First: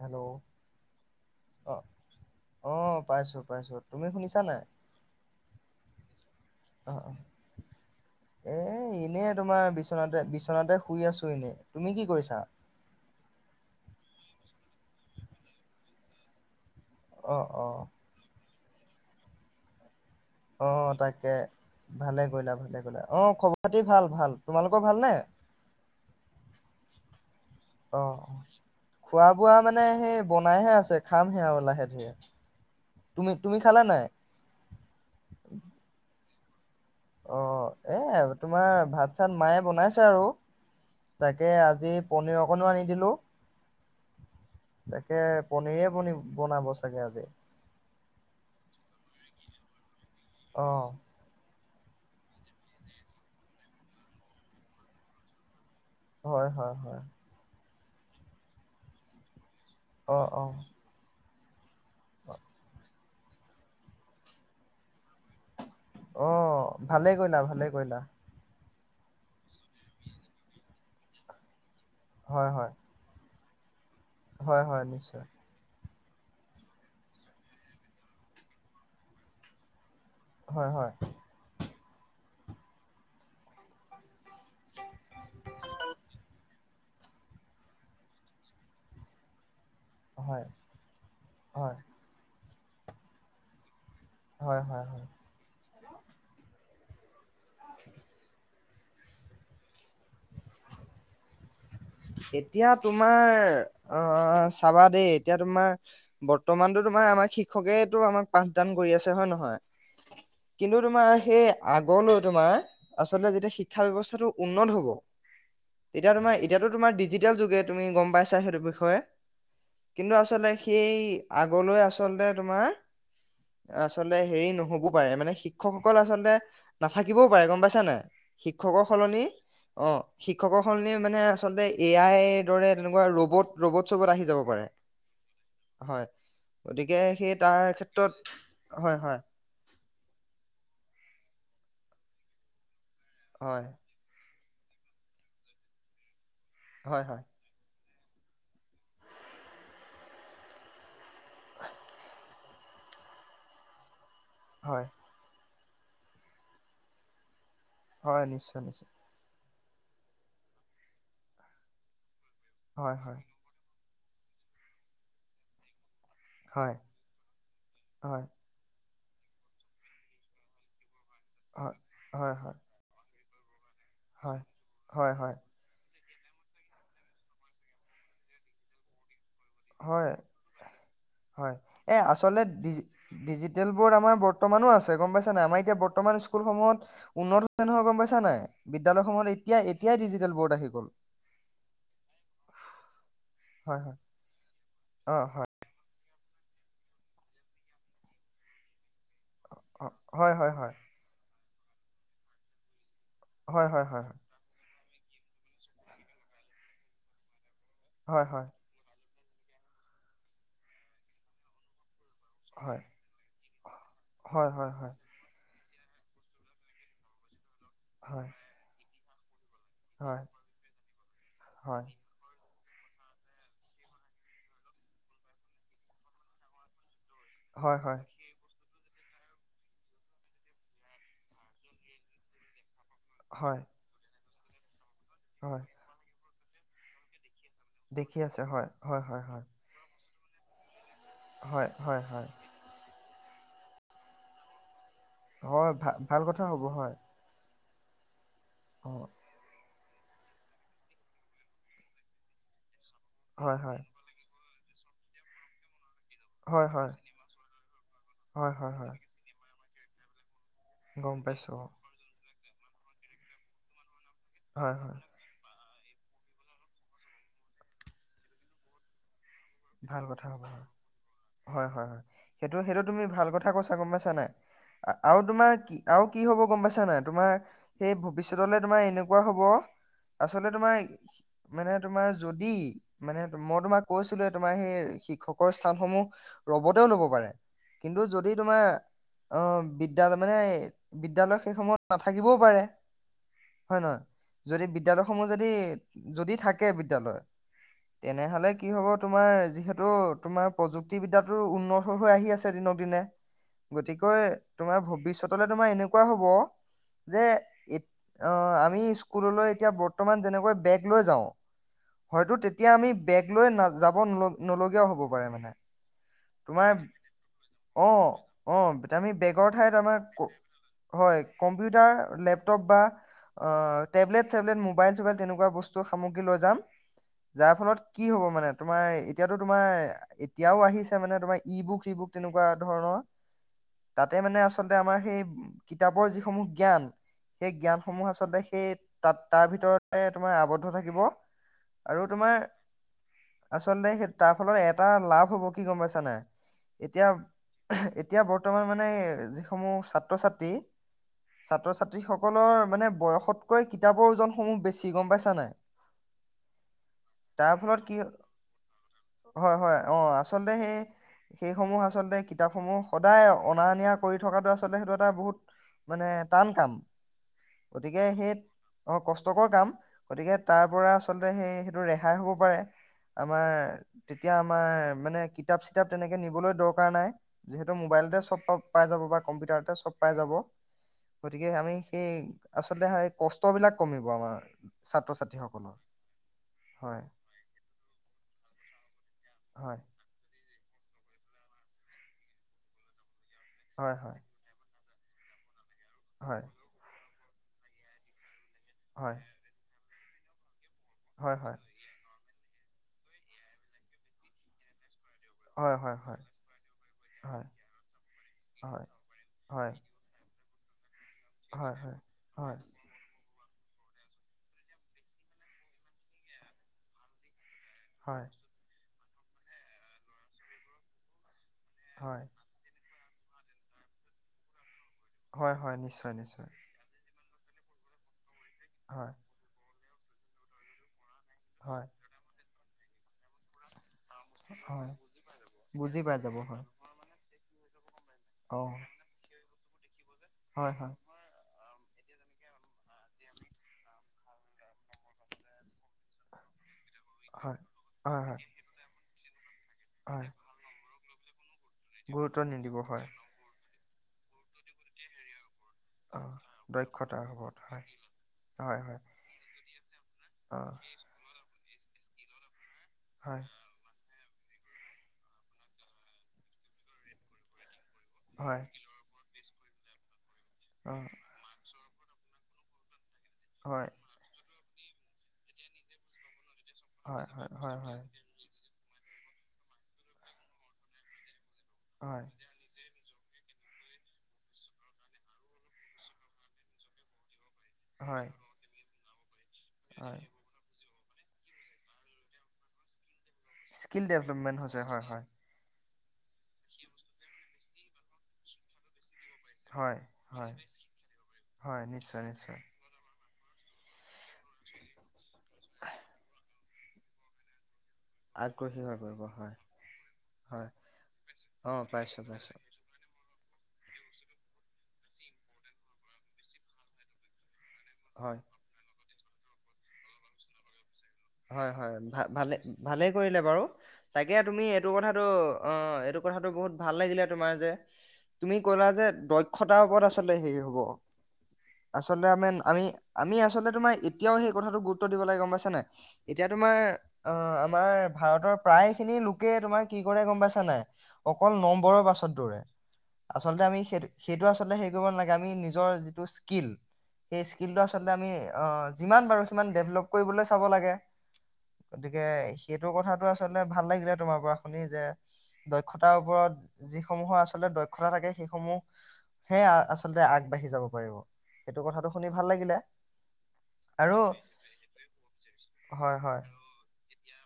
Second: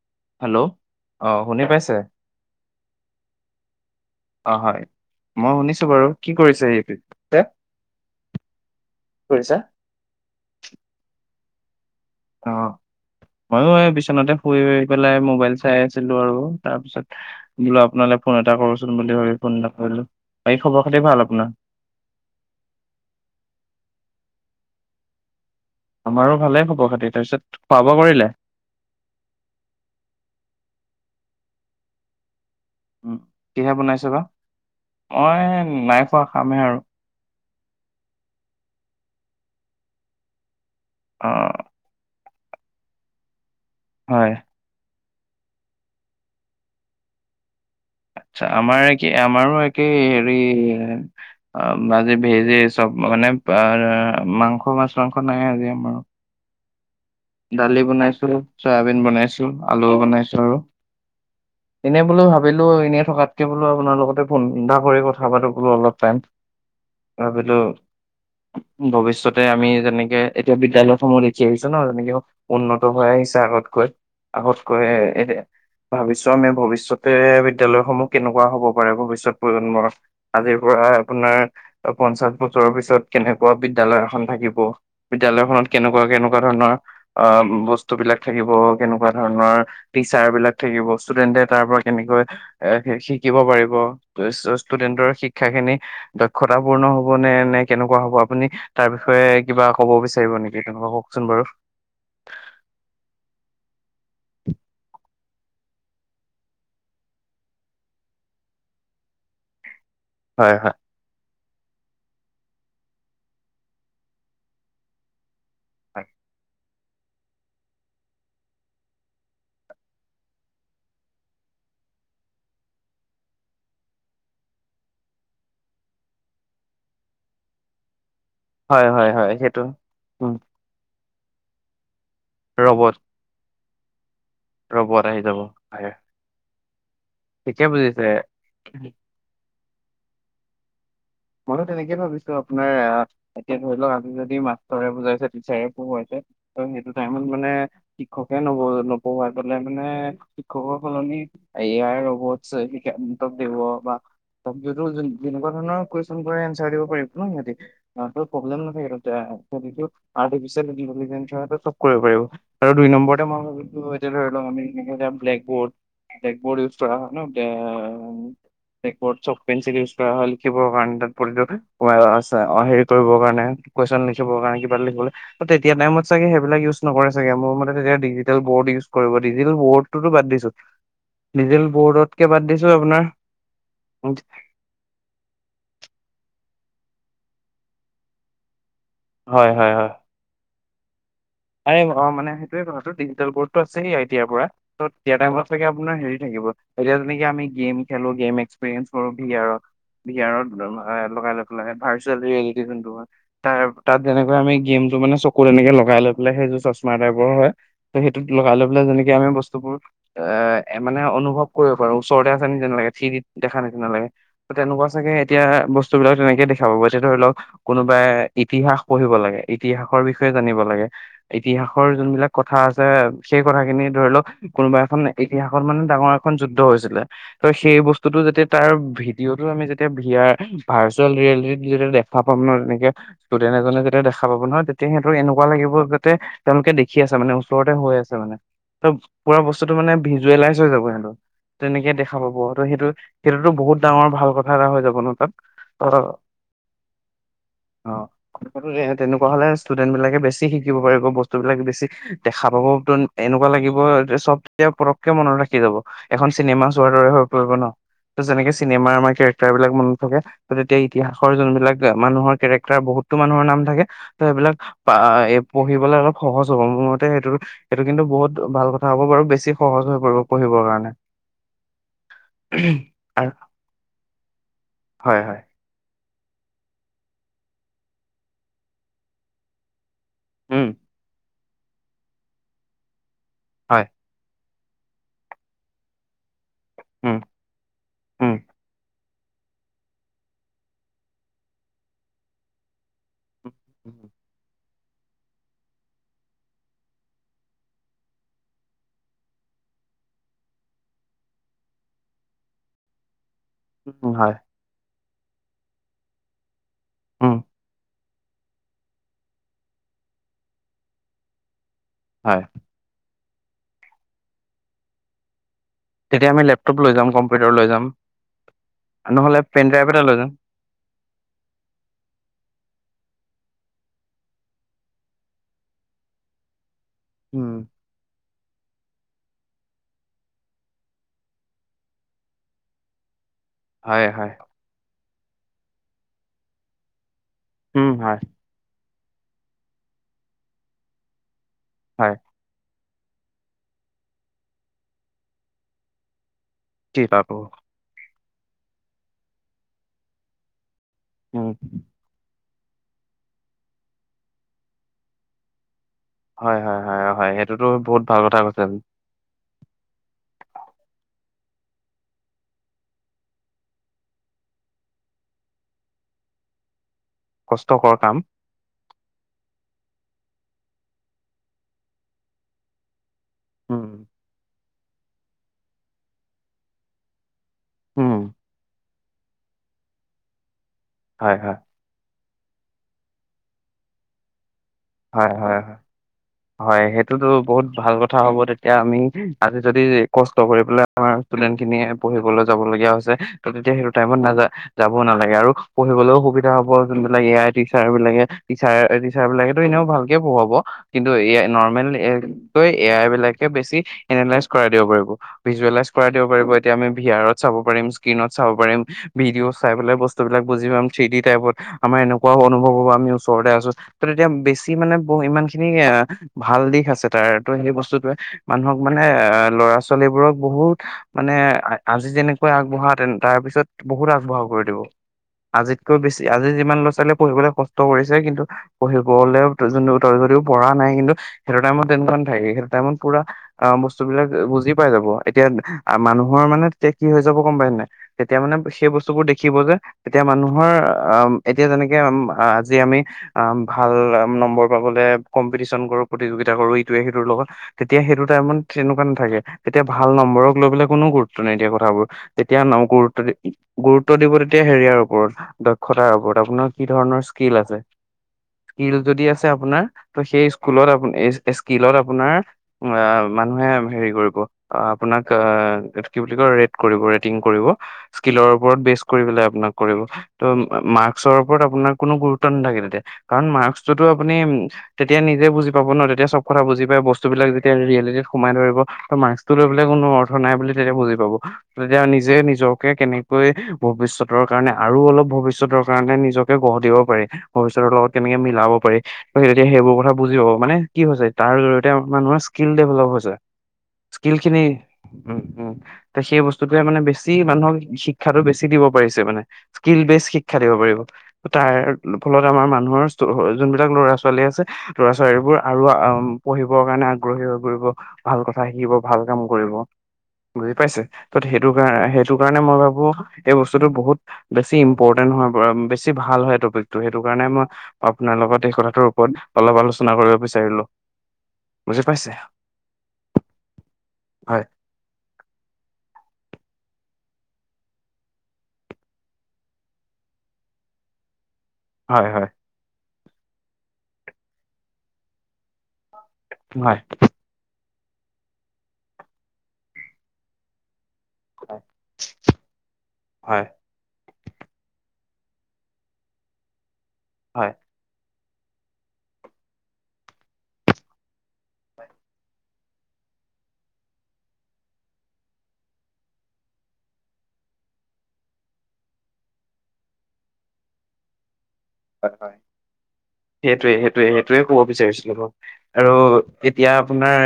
Hello শুনি অ পাইছে অ পাইছোঁ পাইছোঁ তুমি শুনিছা অ নাই হয় মই শুনিছো বাৰু কি কৰিছে অ তে এই এনেই কৰিছা তোমাৰ বিচনাতে বিচনাতে শুই আছো এনেই। তুমি কি কৰিছা অ ময়ো এ বিশ। তে শুই পেলাই মোবাইল চাই আছিলো আৰু। তাৰপিছত, অ অ বোলোঁ আপোনালৈ ফোন এটা কৰোঁ। বুলি ভাবি ফোন নকৰিলো। অ তাকে ভালে কৰিলা ভালে কৰিলা অ খবৰ পাতি ভাল ভাল। তোমালোকৰ ভালনে? আমাৰো ভালে খব খাতি তাৰপিছত। খোৱা বোৱা অ কৰিলে খোৱা বোৱা মানে সেই বনাইহে আছে। খাম হে আৰু লাহে ধিৰে। কিহে বনাইছ বা মই নাইফ। খামে আৰু। অ এই তোমাৰ ভাত চাত মায়ে বনাইছে আৰু। অ তাকে আজি। পনীৰ অকণো আনি দিলোঁ। হয়। তাকে পনে পনে বনাব চাগে আজি। আচ্ছা আমাৰ একে আমাৰো একে। অ [unintelligible] অ আজি বিজী চব মানে বা মাংস, মাছ মাংস নাই আজি আমাৰ। হয় হয় হয় [unintelligible] দালি বনাইছো চয়াবিন বনাইছো। আলুও অ', বনাইছো অ', আৰু এনেই বোলোঁ ভাবিলো এনে থকাতকে বোলোঁ আপোনাৰ লগতে ফোন এটা কৰি ক থা পাতো বুলো অলপ টাইম অ', ভালে কৰিলা, ভাবিলো ভালে কৰিলা। ভৱিষ্যতে আমি যেনেকে এতিয়া বিদ্যালয়সমূহ দেখি আহিছো ন হয়, হয়, উন্নত হৈ আহিছে আগত হয় আগত হয়, হয়, কৰে এই নিশ্চয়। যে। ভাবিছো আমি ভৱিষ্যতে বিদ্যালয়সমূহ কেনেকুৱা হ'ব পাৰে ভৱিষ্যত প্ৰজন্মৰ। আজিৰ হয়, পৰা হয়, আপোনাৰ পঞ্চাশ বছৰৰ পিছত কেনেকোৱা বিদ্যালয় এখন থাকিব বিদ্যালয়খনত কেনেকোৱা কেনেকোৱা ধৰণৰ অ বস্তু বিলাক থাকিব কেনেকোৱা ধৰণৰ টিচাৰ হয়, বিলাক থাকিব ষ্টুডেন্টে তাৰ হয়, পৰা কেনেকৈ এ শিকিব পাৰিব হয়, হয়, হয়। ষ্টুডেণ্টৰ শিক্ষাখিনি দক্ষতাও পূৰ্ণ হ'ব। হব নে নে কেনেকোৱা হ'ব আপুনি তাৰ বিষয়ে কিবা ক'ব বিচাৰিব নেকি তেনেকোৱা কওকচোন বাৰু। এতিয়া তোমাৰ অ চাবা দেই। এতিয়া তোমাৰ বৰ্তমানতো তোমাৰ আমাৰ শিক্ষকেতো আমাৰ পাঠদান কৰি আছে হয় নহয় হয় হয় কিন্তু তোমাৰ সেই আগলৈ তোমাৰ আচলতে যেতিয়া শিক্ষা ব্যৱস্থাটো উন্নত হব হয়। তেতিয়া তোমাৰ ইত এতিয়াতো তোমাৰ ডিজিটেল যুগে তুমি গম পাইছা সেইটো বিষয়ে কিন্তু আচলতে সেই আগলৈ আচলতে তোমাৰ আচলতে হেৰি নহবও পাৰে মানে শিক্ষকসকল আচলতে নাথাকিবও পাৰে গম পাইছা নাই শিক্ষকৰ হয় হয় সলনি হয় সেইটো অ শিক্ষকৰ সলনি মানহে আছে আচলতে এ আই সেইদৰে তেনেকোৱা ৰ'বত ৰবোৎসৱত আহি যাব পাৰে ৰ'বত আহি যাব আহ অধিক। গে সেই তাৰ ক্ষেত্ৰত, হয় হয়। মইতো তেনেকেইে ভাবিছো আপোনাৰ আ এতিয়া হয় ধৰি লওক আমি যদি মা ৰে বুজাইছে তি চাৰে পোহাইছে। ত সেইটো হয় হয় টাইমত মানে শিক্ষকে নব নপঢ়াই পেনে শিক্ষকৰ সলনি এয়াৰ ৰবত ছে শিক্ষা দিব বা হয় [unintelligible] ন ক? ফোন কৰি এঞ্চাৰ দিব পাৰিব ন হেটি। হয় হাৰ্ডৰ নিশ্চয় প্ৰব্লেম নাথাকে নিশ্চয় তাতে। আৰ্টিফিচিয়েল ইন্টেলিজেঞ্চৰ চব কৰিব পাৰিব। আৰু দুই হয় হয় নম্বৰতে মই ভাবিলো ইত ধৰি কম আমি ব্লেকবোৰ্ড ব্লেকবৰ্ড উইছ কৰা হয় ন হয় ব্লেকবৰ্ড চক পেঞ্চিল ইউজ কৰা হয় লিখিব কাৰণে। [unintelligible] হয় সোমাই হয় হয় আছে অ হেৰি কৰিবৰ কাৰণে কুৱেশন হয় লিখিবৰ কাৰনে কিবা লিখিবলে হয় হয় তেতিয়া টাইমত চাগে সেইবিলাক উজ নকৰে চাগে মোৰ মতে তেতিয়া ডিজিটেল বৰ্ড ইউজ কৰিব। ডিজিটেল বৰ্ডটোতো হয় বাদ দিছো হয় ডিজিটেল এই বৰ্ডতকে বাদ আচতে দিছো আপোনাৰ ডিজিটেল বৰ্ড আমাৰ বৰ্তমানো আছে গম পাইছ নাই আমাৰ এতিয়া বৰ্তমান স্কুলসমূহত উন্নত হৈছে নহয় গম পাইছা নাই। বিদ্যালসমূহত এতিয়া এতিয়াই ডিজিটেল বৰ্ড আহিল। ভোন এই অ মানে সেইটোয়ে কথাটো দ ডিজিটেল বৰ্ড টো হয় আছেই হয় এতিয়াৰ পৰা অ হয় টাইমতে আপোনাৰ হেৰি থাকিব এতিয়া যেনেকে আমি গেম খেলো গেম এক্সপৰিয়েন্স ভহাৰত অ হয় বিহাৰত হয় লগাই লগ ভাৰ্চুৱেল য়েলিটি যোনটো হয়। ত হয় তাত হয় যেনেকৈ আমি গেম ত মানে চকু এনেকে লগাই লৈ লে সেইযোৰ চশমা টাইবৰ হয়। ত সেইটোত হয় হয় হয় লগাই লৈ পেলাই যেনেকে আমি বস্তুবোৰ এ মানে অনুভৱ কৰিব পাৰো। ওচৰতে আছে নে যেন লাগে থি দি দেখা নিচিনা লাগে হয় হয় হয় হয় তেনেকুৱা চাগে এতিয়া বস্তু বস্তুবিলাক তেনেকে দেখা পাব এতিয়া ধৰি লওক কোনোবাই ইতিহাস পঢ়িব লাগে। ইতিহাসৰ হয় বিষয়ে জানিব লাগে। ইতিহাসৰ যোনবিলাক কথা আছে, সেই কথাখিনি ধৰি লওক কোনোবা এখন ইতিহাসত মানে ডাঙৰ এখন যুদ্ধ হৈছিলে। ত' হয় সেই হয় হয় হয় বস্তুতটো যাতে তাৰ ভি ভিডিঅটো আমি যেতিয়া বিয়াৰ ভাৰ্চুৱেল ৰিয়েলিটিত যেতিয়া দেখা পাম ন তেনেকে। হয় [unintelligible] [unintelligible] সিহঁতৰ এনেকুৱা হয় লাগিব। তেওঁলোকে দেখি আছে মানে। ওচৰতে হৈ আছে দেখি মানে, হয় ত' হয় হয় পুৰা হয় বস্তুতটো মানে জুৱেলাচ হৈ যাব সিহঁতৰ। হয় তেনেকে হয় দেখা হয় পাব। ত' সেইটো সেইটোতো বহুত ডাঙৰ ভাল কথা এটা হৈ যাব। ন তাত হয় ভাল ভাল কথা হ'ব হয়। অঁ। অ তেনেকুৱা হ'লে। ষ্টুডেনট বিলাকে বেছি শিকিব পাৰিব, বস্তুবিলাক বেছি দেখা পাব। এনেকুৱা হয় লাগিব হয় ইয়াতে চব এতিয়া পতককে মনত থাকি যাব। এখন চিনেমা হয় হয় চোৱাৰ দৰে হৈ পৰিব ন ত' হয় যেনেকে হয় চিনেমা হয় আমাৰ কেৰেক্টাৰ বিলাক। মানত থাকে। তেতিয়া গম ইতিহাসৰ পাইছো যোনবিলাকে মানুহৰ কে তাৰ বহুতো মানুহৰ নাম থাকে। ত' সেইবিলাক হয় হয় পঢ়িবলৈ অলপ সহজ হ'ব। মোৰ মতে সেইটো এইটো কিন্তু বহুত ভাল কথা হ'ব বাৰু বেছি সহজ হৈ ভাল পৰিব কথা হ'ব। পঢ়িবৰ কাৰণে হয় হয় হয়, সেইটো সেইটো তুমি ভাল আৰু কথা কৈছা গম পাইছা নাই হয় আৰু হয় তোমাৰ কি আৰু কি হব গম পাইছা নাই তোমাৰ সেই ভৱিষ্যতলৈ তোমাৰ এনেকুৱা হব আচলতে উম তোমাৰ, মানে তোমাৰ যদি মানে মই তোমাক হয় কৈছিলো তোমাৰ সেই শিক্ষকৰ স্থানসমূহ ৰ'বতেও ল'ব উম পাৰে। কিন্তু যদি উম তোমাৰ অ' বিদ্যালয় মানে বিদ্যালয় সেই সময়ত নাথাকিবও পাৰে। উম হয়ে নহয় উম, যদি বিদ্যালয়লয়সমূহ যদি যদি থাকে বিদ্যালয় তেনেহ'লে কি হ'ব তোমাৰ যিহেতু তোমাৰ প্ৰযুক্তিবিদ্যয়ায়োউন্নত হৈ আহি আছে দিনক দিনে উম, গতিকে হয় তোমাৰ ভৱিষ্যত তোমাৰ এনেকুৱা হ'ব যে উম ই অ আমি স্কুললৈ এতিয়া বৰ্তমান যেনেকৈ বেগ লৈ যাওঁ হয়তো হয় তেতিয়া আমি বেগ লৈ নাযায় যাব নল নলগীয়াও হ'ব পাৰে মানে তেতিয়া আমি তোমাৰ লেপটপ লৈ যাম কম্পিউটাৰ লৈ যাম অ অ আমি নহ'লে বেগৰ পেন ঠাইত ড্ৰাইভ আমাৰ এটা লৈ যাম হয় কম্পিউটাৰ লেপটপ বা অ টেবলেট চেবলেট মোবাইল চবাইল তেনেকুৱা বস্তু সামগ্ৰী লৈ যাম যাৰ উম ফলত কি হ'ব মানে তোমাৰ এতিয়াতো তোমাৰ এতিয়াও আহিছে মানে তোমাৰ ই বুক চি বুক তেনেকুৱা ধৰণৰ হয় তাতে হয় মানে আচলতে আমাৰ সেই কিতাপৰ যিসমূহ জ্ঞান সেই উম জ্ঞানসমূহ হয় আচলতে সেই তাত তাৰ ভিতৰতে তোমাৰ আৱদ্ধ থাকিব আৰু হয় তোমাৰ আচলতে সেই তাৰ ফলত এটা লাভ হ'ব কি গম পাইছানা নে নই, কি এতিয়া পাবো এতিয়া বৰ্তমান মানে যিসমূহ ছাত্ৰ ছাত্ৰী উম ছাত্ৰ ছাত্ৰী সকলৰ মানে বয়সতকৈ কিতাপৰ ওজনসমূহ বেছি গম পাইছা নাই, হয় হয় হয় হয় তাৰ সেইটোতো ফলত কি বহুত ভাল কথা কৈছ হয় হয় অ আচলতে সেই সেইসমূহ আচলতে কিতাপসমূহ সদায় অনা অন নিয়া কৰি থকাটো আচলতে সেইটো এটা বহুত মানে টান কাম কষ্টকৰ গতিকে কাম সেই অ কষ্টকৰ কাম গতিকে তাৰ পৰা আচলতে সেই সেইটো ৰেহাই হব পাৰে, আমাৰ উম তেতিয়া আম তোমাৰ মানে কিতাপ চিতাপ তেনেকে নিবলৈ দৰকাৰ নাই যিহেতু উম মোবাইলতে চব পাই যাব বা কম্পিউটাৰতে চব পাই যাব, হয় গতিকে হয় আমি সেই আচলতে হে কষ্ট বিলাক কমিব আমাৰ ছাত্ৰ হয় হয় ছাত্ৰীসকলৰ হয় সেইটোতো বহুত ভাল কথা কথা হ'ব তেতিয়া আমি আজি যদি হয় কষ্ট কৰি পেলাই আমাৰ ষ্টুডেন্ট খিনিয়ে পঢ়িবলে যাবলগীয়া হৈছে ত তেতিয়া সেইটো হয় হয় টাইমত নাযায়, যাব নালাগে আৰু পঢ়িবলৈও হয় সুবিধা হ'ব আৰু যোন এ আই টিচাৰ বিলাকে টিচাৰ হয় টিচাৰ বিলাকে ভালকে পঢ়োৱাব কিন্তু এ হয় আই হয় নৰ্মেল এ এ আই বিলাকে বেছি এনলাইজ কৰাই দিব পাৰিব। হয় ভিজুৱেলাইজ হয় কৰাই হয় দিব পাৰিব এতিয়া আমি ভি আৰত হয় চাব পাৰিম স্ক্ৰীনত চাব পাৰিম হয় ভিডিঅ হয় চাই পেলাই বস্তুবিলাক বুজি পাম থ্ৰি ডি টাইপত হয় হয় আমাৰ এনেকুৱা হয় অনুভৱ হ'ব আমি আছো ত এতিয়া বেছি মানে বহ ইমান খিনি এ ভাল দিশ আছে তাৰ ত সেই বস্তুটোৱে হয় মানুহক মানে এ ল'ৰা ছোৱালীবোৰক বহুত মানে আ আজি হয় যেনেকুৱা আগবঢ়া তেন তাৰ পিছত বহুত আগবঢ়া কৰি দিব হয় হয় আজিতকৈ নিশ্চয় বেছি আজি নিশ্চয় যিমান ল'ৰা ছোৱালীয়ে পঢ়িবলে কষ্ট কৰিছে, কিন্তু হয় পঢ়িবলেও দুজো দুগুণ ত যদিও পৰা় নাই, কিন্তু সেইতো হয় টাইমত তেনেকুৱা নেথাকে। টাইমত পুৰা আ ব বস্তু বিলাক বুজি পাই হয় যাব, এতিয়া আ বুজি পাই যাব মানুহৰ হয় মানে তেতিয়া কি হৈ যাব গম পায় নাই? তেতিয়া মানে অ সেই বস্তুবোৰ দেখি দেখিব যে এতিয়া হয় মানুহৰ হয় অ এতিয়া যেনেকে তাকে উম আজি আমি অ ভাল নম্বৰ পাবলে কম্পিটিচন কৰোঁ প্ৰতিযোগিতা কৰোঁ ইতোৱে সিটোৰ লগত হয় তেতিয়া হয় সেইটো হয় টাইমত তেনেকুৱা নেথাকে তেতিয়া ভাল হয় নম্বৰক লৈ পেলাই কোনো গুৰুত নিদিয়া কথাবোৰ গুৰুত্ব তেতিয়া নিদিব ন হয় গুৰুত্ব দি গুৰুত্ব দিব তেতিয়া হেৰিয়াৰ ওপৰত ডট টাৰ অ ওপৰত আপোনাৰ কি ধৰণৰ দক্ষতাৰ স্কিল ওপৰত আছে, হয় হয় স্কিল হয় যদি আছে আপোনাৰ ত সেই অ স্কুলত আপুনি এইচ স্কিলত আপোনাৰ এ হয় মানুহে হেৰি কৰিব, অ আপোনাক কি বুলি কয় ৰেট কৰিব ৰেটিং কৰিব স্কিলৰ হয় ওপৰত বেচ কৰি পেলাই ন'ক কৰিব, ত' অ মাস্কৰৰ ওপৰত আপোনাক কোনো গুৰুত্ব নাথাকে [unintelligible] কাৰণ হয় মাৰ্কসটোত আপুনি উম- তেতিয়া নিজে বুজি পাব ন, তেতিয়া চব কথা বুজি পাই হয় হয় বস্তুবিলাক হয় যেতিয়া হয় হয় ৰিয়েলিটিত সোমাই ধৰিব ত মাৰ্কসটো লৈ পেলাই কোনো অৰ্থ নাই বুলি তেতিয়া বুজি পাব নিজা নিজে নিজকে কেনেক পয় ভৱিষ্যতৰ কাৰণে আৰু অলপ ভৱিষ্যতৰ কাৰণে নিজকে গঢ় দিব পাৰি। সও চাদৰ লগত হয় কেনেকে মিলাব পাৰি। ক তেতিয়া সেইবোৰ কথা হয় বুজি পাব মানে কি হৈছে তাৰ জৰিয়তে মানুহৰ স্কিল ডেভেলপ হৈছে স্কিল ডেভেলপমেণ্ট খিনি হৈছে হয় হয় উম, উম', তে সেই বস্তুটোয়ে মানে বেছি মানুহক শিক্ষাতো বেছি দিব পাৰিছে যে মানে হয় স্কিল বেজ হয় শিক্ষা দিব পাৰিব তাৰ হয় নিশ্চয় ফলত নিশ্চয় আমাৰ মানুহৰ যোনবিলাক ল'ৰা ছোৱালী আছে ল'ৰা হয় সেইবোৰ আৰু অম পঢ়িব ঢ়িবৰ কাৰণে আগ্ৰহী হৈ পৰিব ভাল কথা আগ্ৰহী শিকিব হৈ ভাল পৰিব কাম হয় কৰিব হয় বুজি পাইছে ত সেইটো অ কাৰ পাইছোঁ সেইটো পাইছোঁ কাৰণে মই ভাবো এই বস্তুটো বহুত বেছি ইম্পৰ্টেণ্ট হয়। অম বেছি ভাল হয় টপিক, ত' সেইটো কাৰণে মই হয় আপোনাৰ লগত এই কথাটোৰ হল, অলপ আলোচনা কৰিব বিচাৰিলো। হয় হয় বুজি ভ পাইছে ভালে ভালেই কৰিলে বাৰু তাকে তুমি হয় এইটো কথাটো অ এইটো কথাটো বহুত ভাল লাগিলে তোমাৰ যে তুমি কলা যে দক্ষতাৰ ওপৰত আচলতে হেৰি হব। আচলতে হয় হয় আমেন আমি আমি আচলতে তোমাৰ এতিয়াও সেই কথাটো গুৰুত্ব দিব লাগে গম পাইছা নে। এতিয়া তোমাৰ হয় অ আমাৰ ভাৰতৰ প্ৰায় খিনি লোকে তোমাৰ কি কৰে গম পাইছা নাই অকল নম্বৰৰ পাছট দৌৰে আচলতে হয় আমি সেই সেইটো আচলতে হেৰি কৰিব নালাগে আমি নিজৰ যিটো স্কিল সেই স্কিল হয় টো আচলতে আমি। অ যিমান বাৰু সিমান ডেভলপ কৰিবলৈ চাব লাগে। গতিকে সেইটো কথাটো আচলতে ভাল লাগিলে তোমাৰ পৰা শুনি যে দক্ষতাৰ ওপৰত যিসমূহৰ আচলতে দক্ষতা থাকে সেইসমূহহে আচলতে আগবাঢ়ি যাব পাৰিব। সেইটো কথাটো শুনি হয় ভাল হয় লাগিলে সেইটোৱে আৰু সেইটোৱে সেইটোয়ে কব বিচাৰিছিলো ম আৰু হয় হয় এতিয়া আপোনাৰ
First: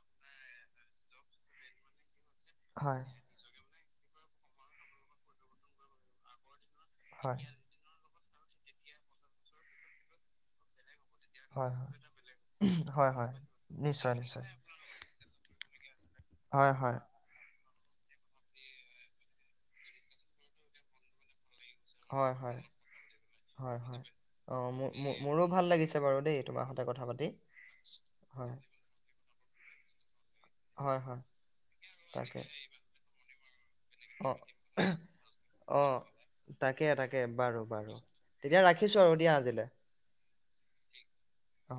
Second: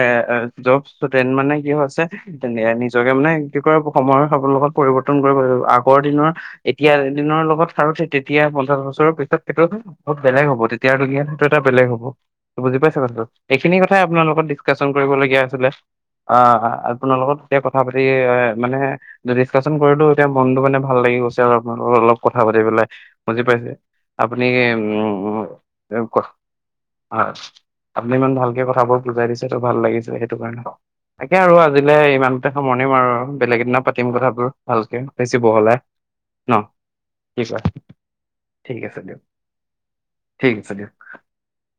জব ষ্টুডেণ্ট মানে কি হৈছে? হয় নিজকে মানে কি কয় সময় সকলোকে পৰিৱৰ্তন কৰিব আগৰ দিনৰ এতিয়া এ হয় দিনৰ লগত খাৰো তেতিয়া পঞ্চাছ বছৰৰ পিছত [unintelligible] অ, বেলেগ হব। এতিয়া সেইটো এটা হয় হয় বেলেগ হ'ব বুজি পাইছ হয় কথাটো হয় এইখিনি কথাই নিশ্চয় আপোনাৰ লগত নিশ্চয় ডিছকাশচন কৰিবলগীয়া [unintelligible] অ হয় হয় আপোনাৰ লগত। এতিয়া কথা পাতি এ মানে ডিচকাশচন কৰিলো এতিয়া মনটো মানে ভাল লাগি গৈছে আৰু অলপ হয় কথা হয় পাতি পেলাই বুজি পাইছে। হয় হয় আপুনি অ মো- মো- মোৰো ভাল লাগিছে বাৰু [unintelligible] দেই তোমাৰ সতে কথা পাতি আপুনি ইমান হয় ভালকে কথাবোৰ বুজাই দিছে। সেইটো ভাল লাগিছে। হয় হয় এতিয়া আৰু আজিলে তাকে ইমানতে সামৰণি মৰো আৰু বেলেগ এদিনা পাতিম অ কথাবোৰ ভালকে বেছি বহলাই অ ন তাকে তাকে কি বাৰু কোৱা বাৰু তেতিয়া ঠিক ৰাখিছো আৰু আছে। দিয়া আজিলে ঠিক আছে দিয়ক। অ,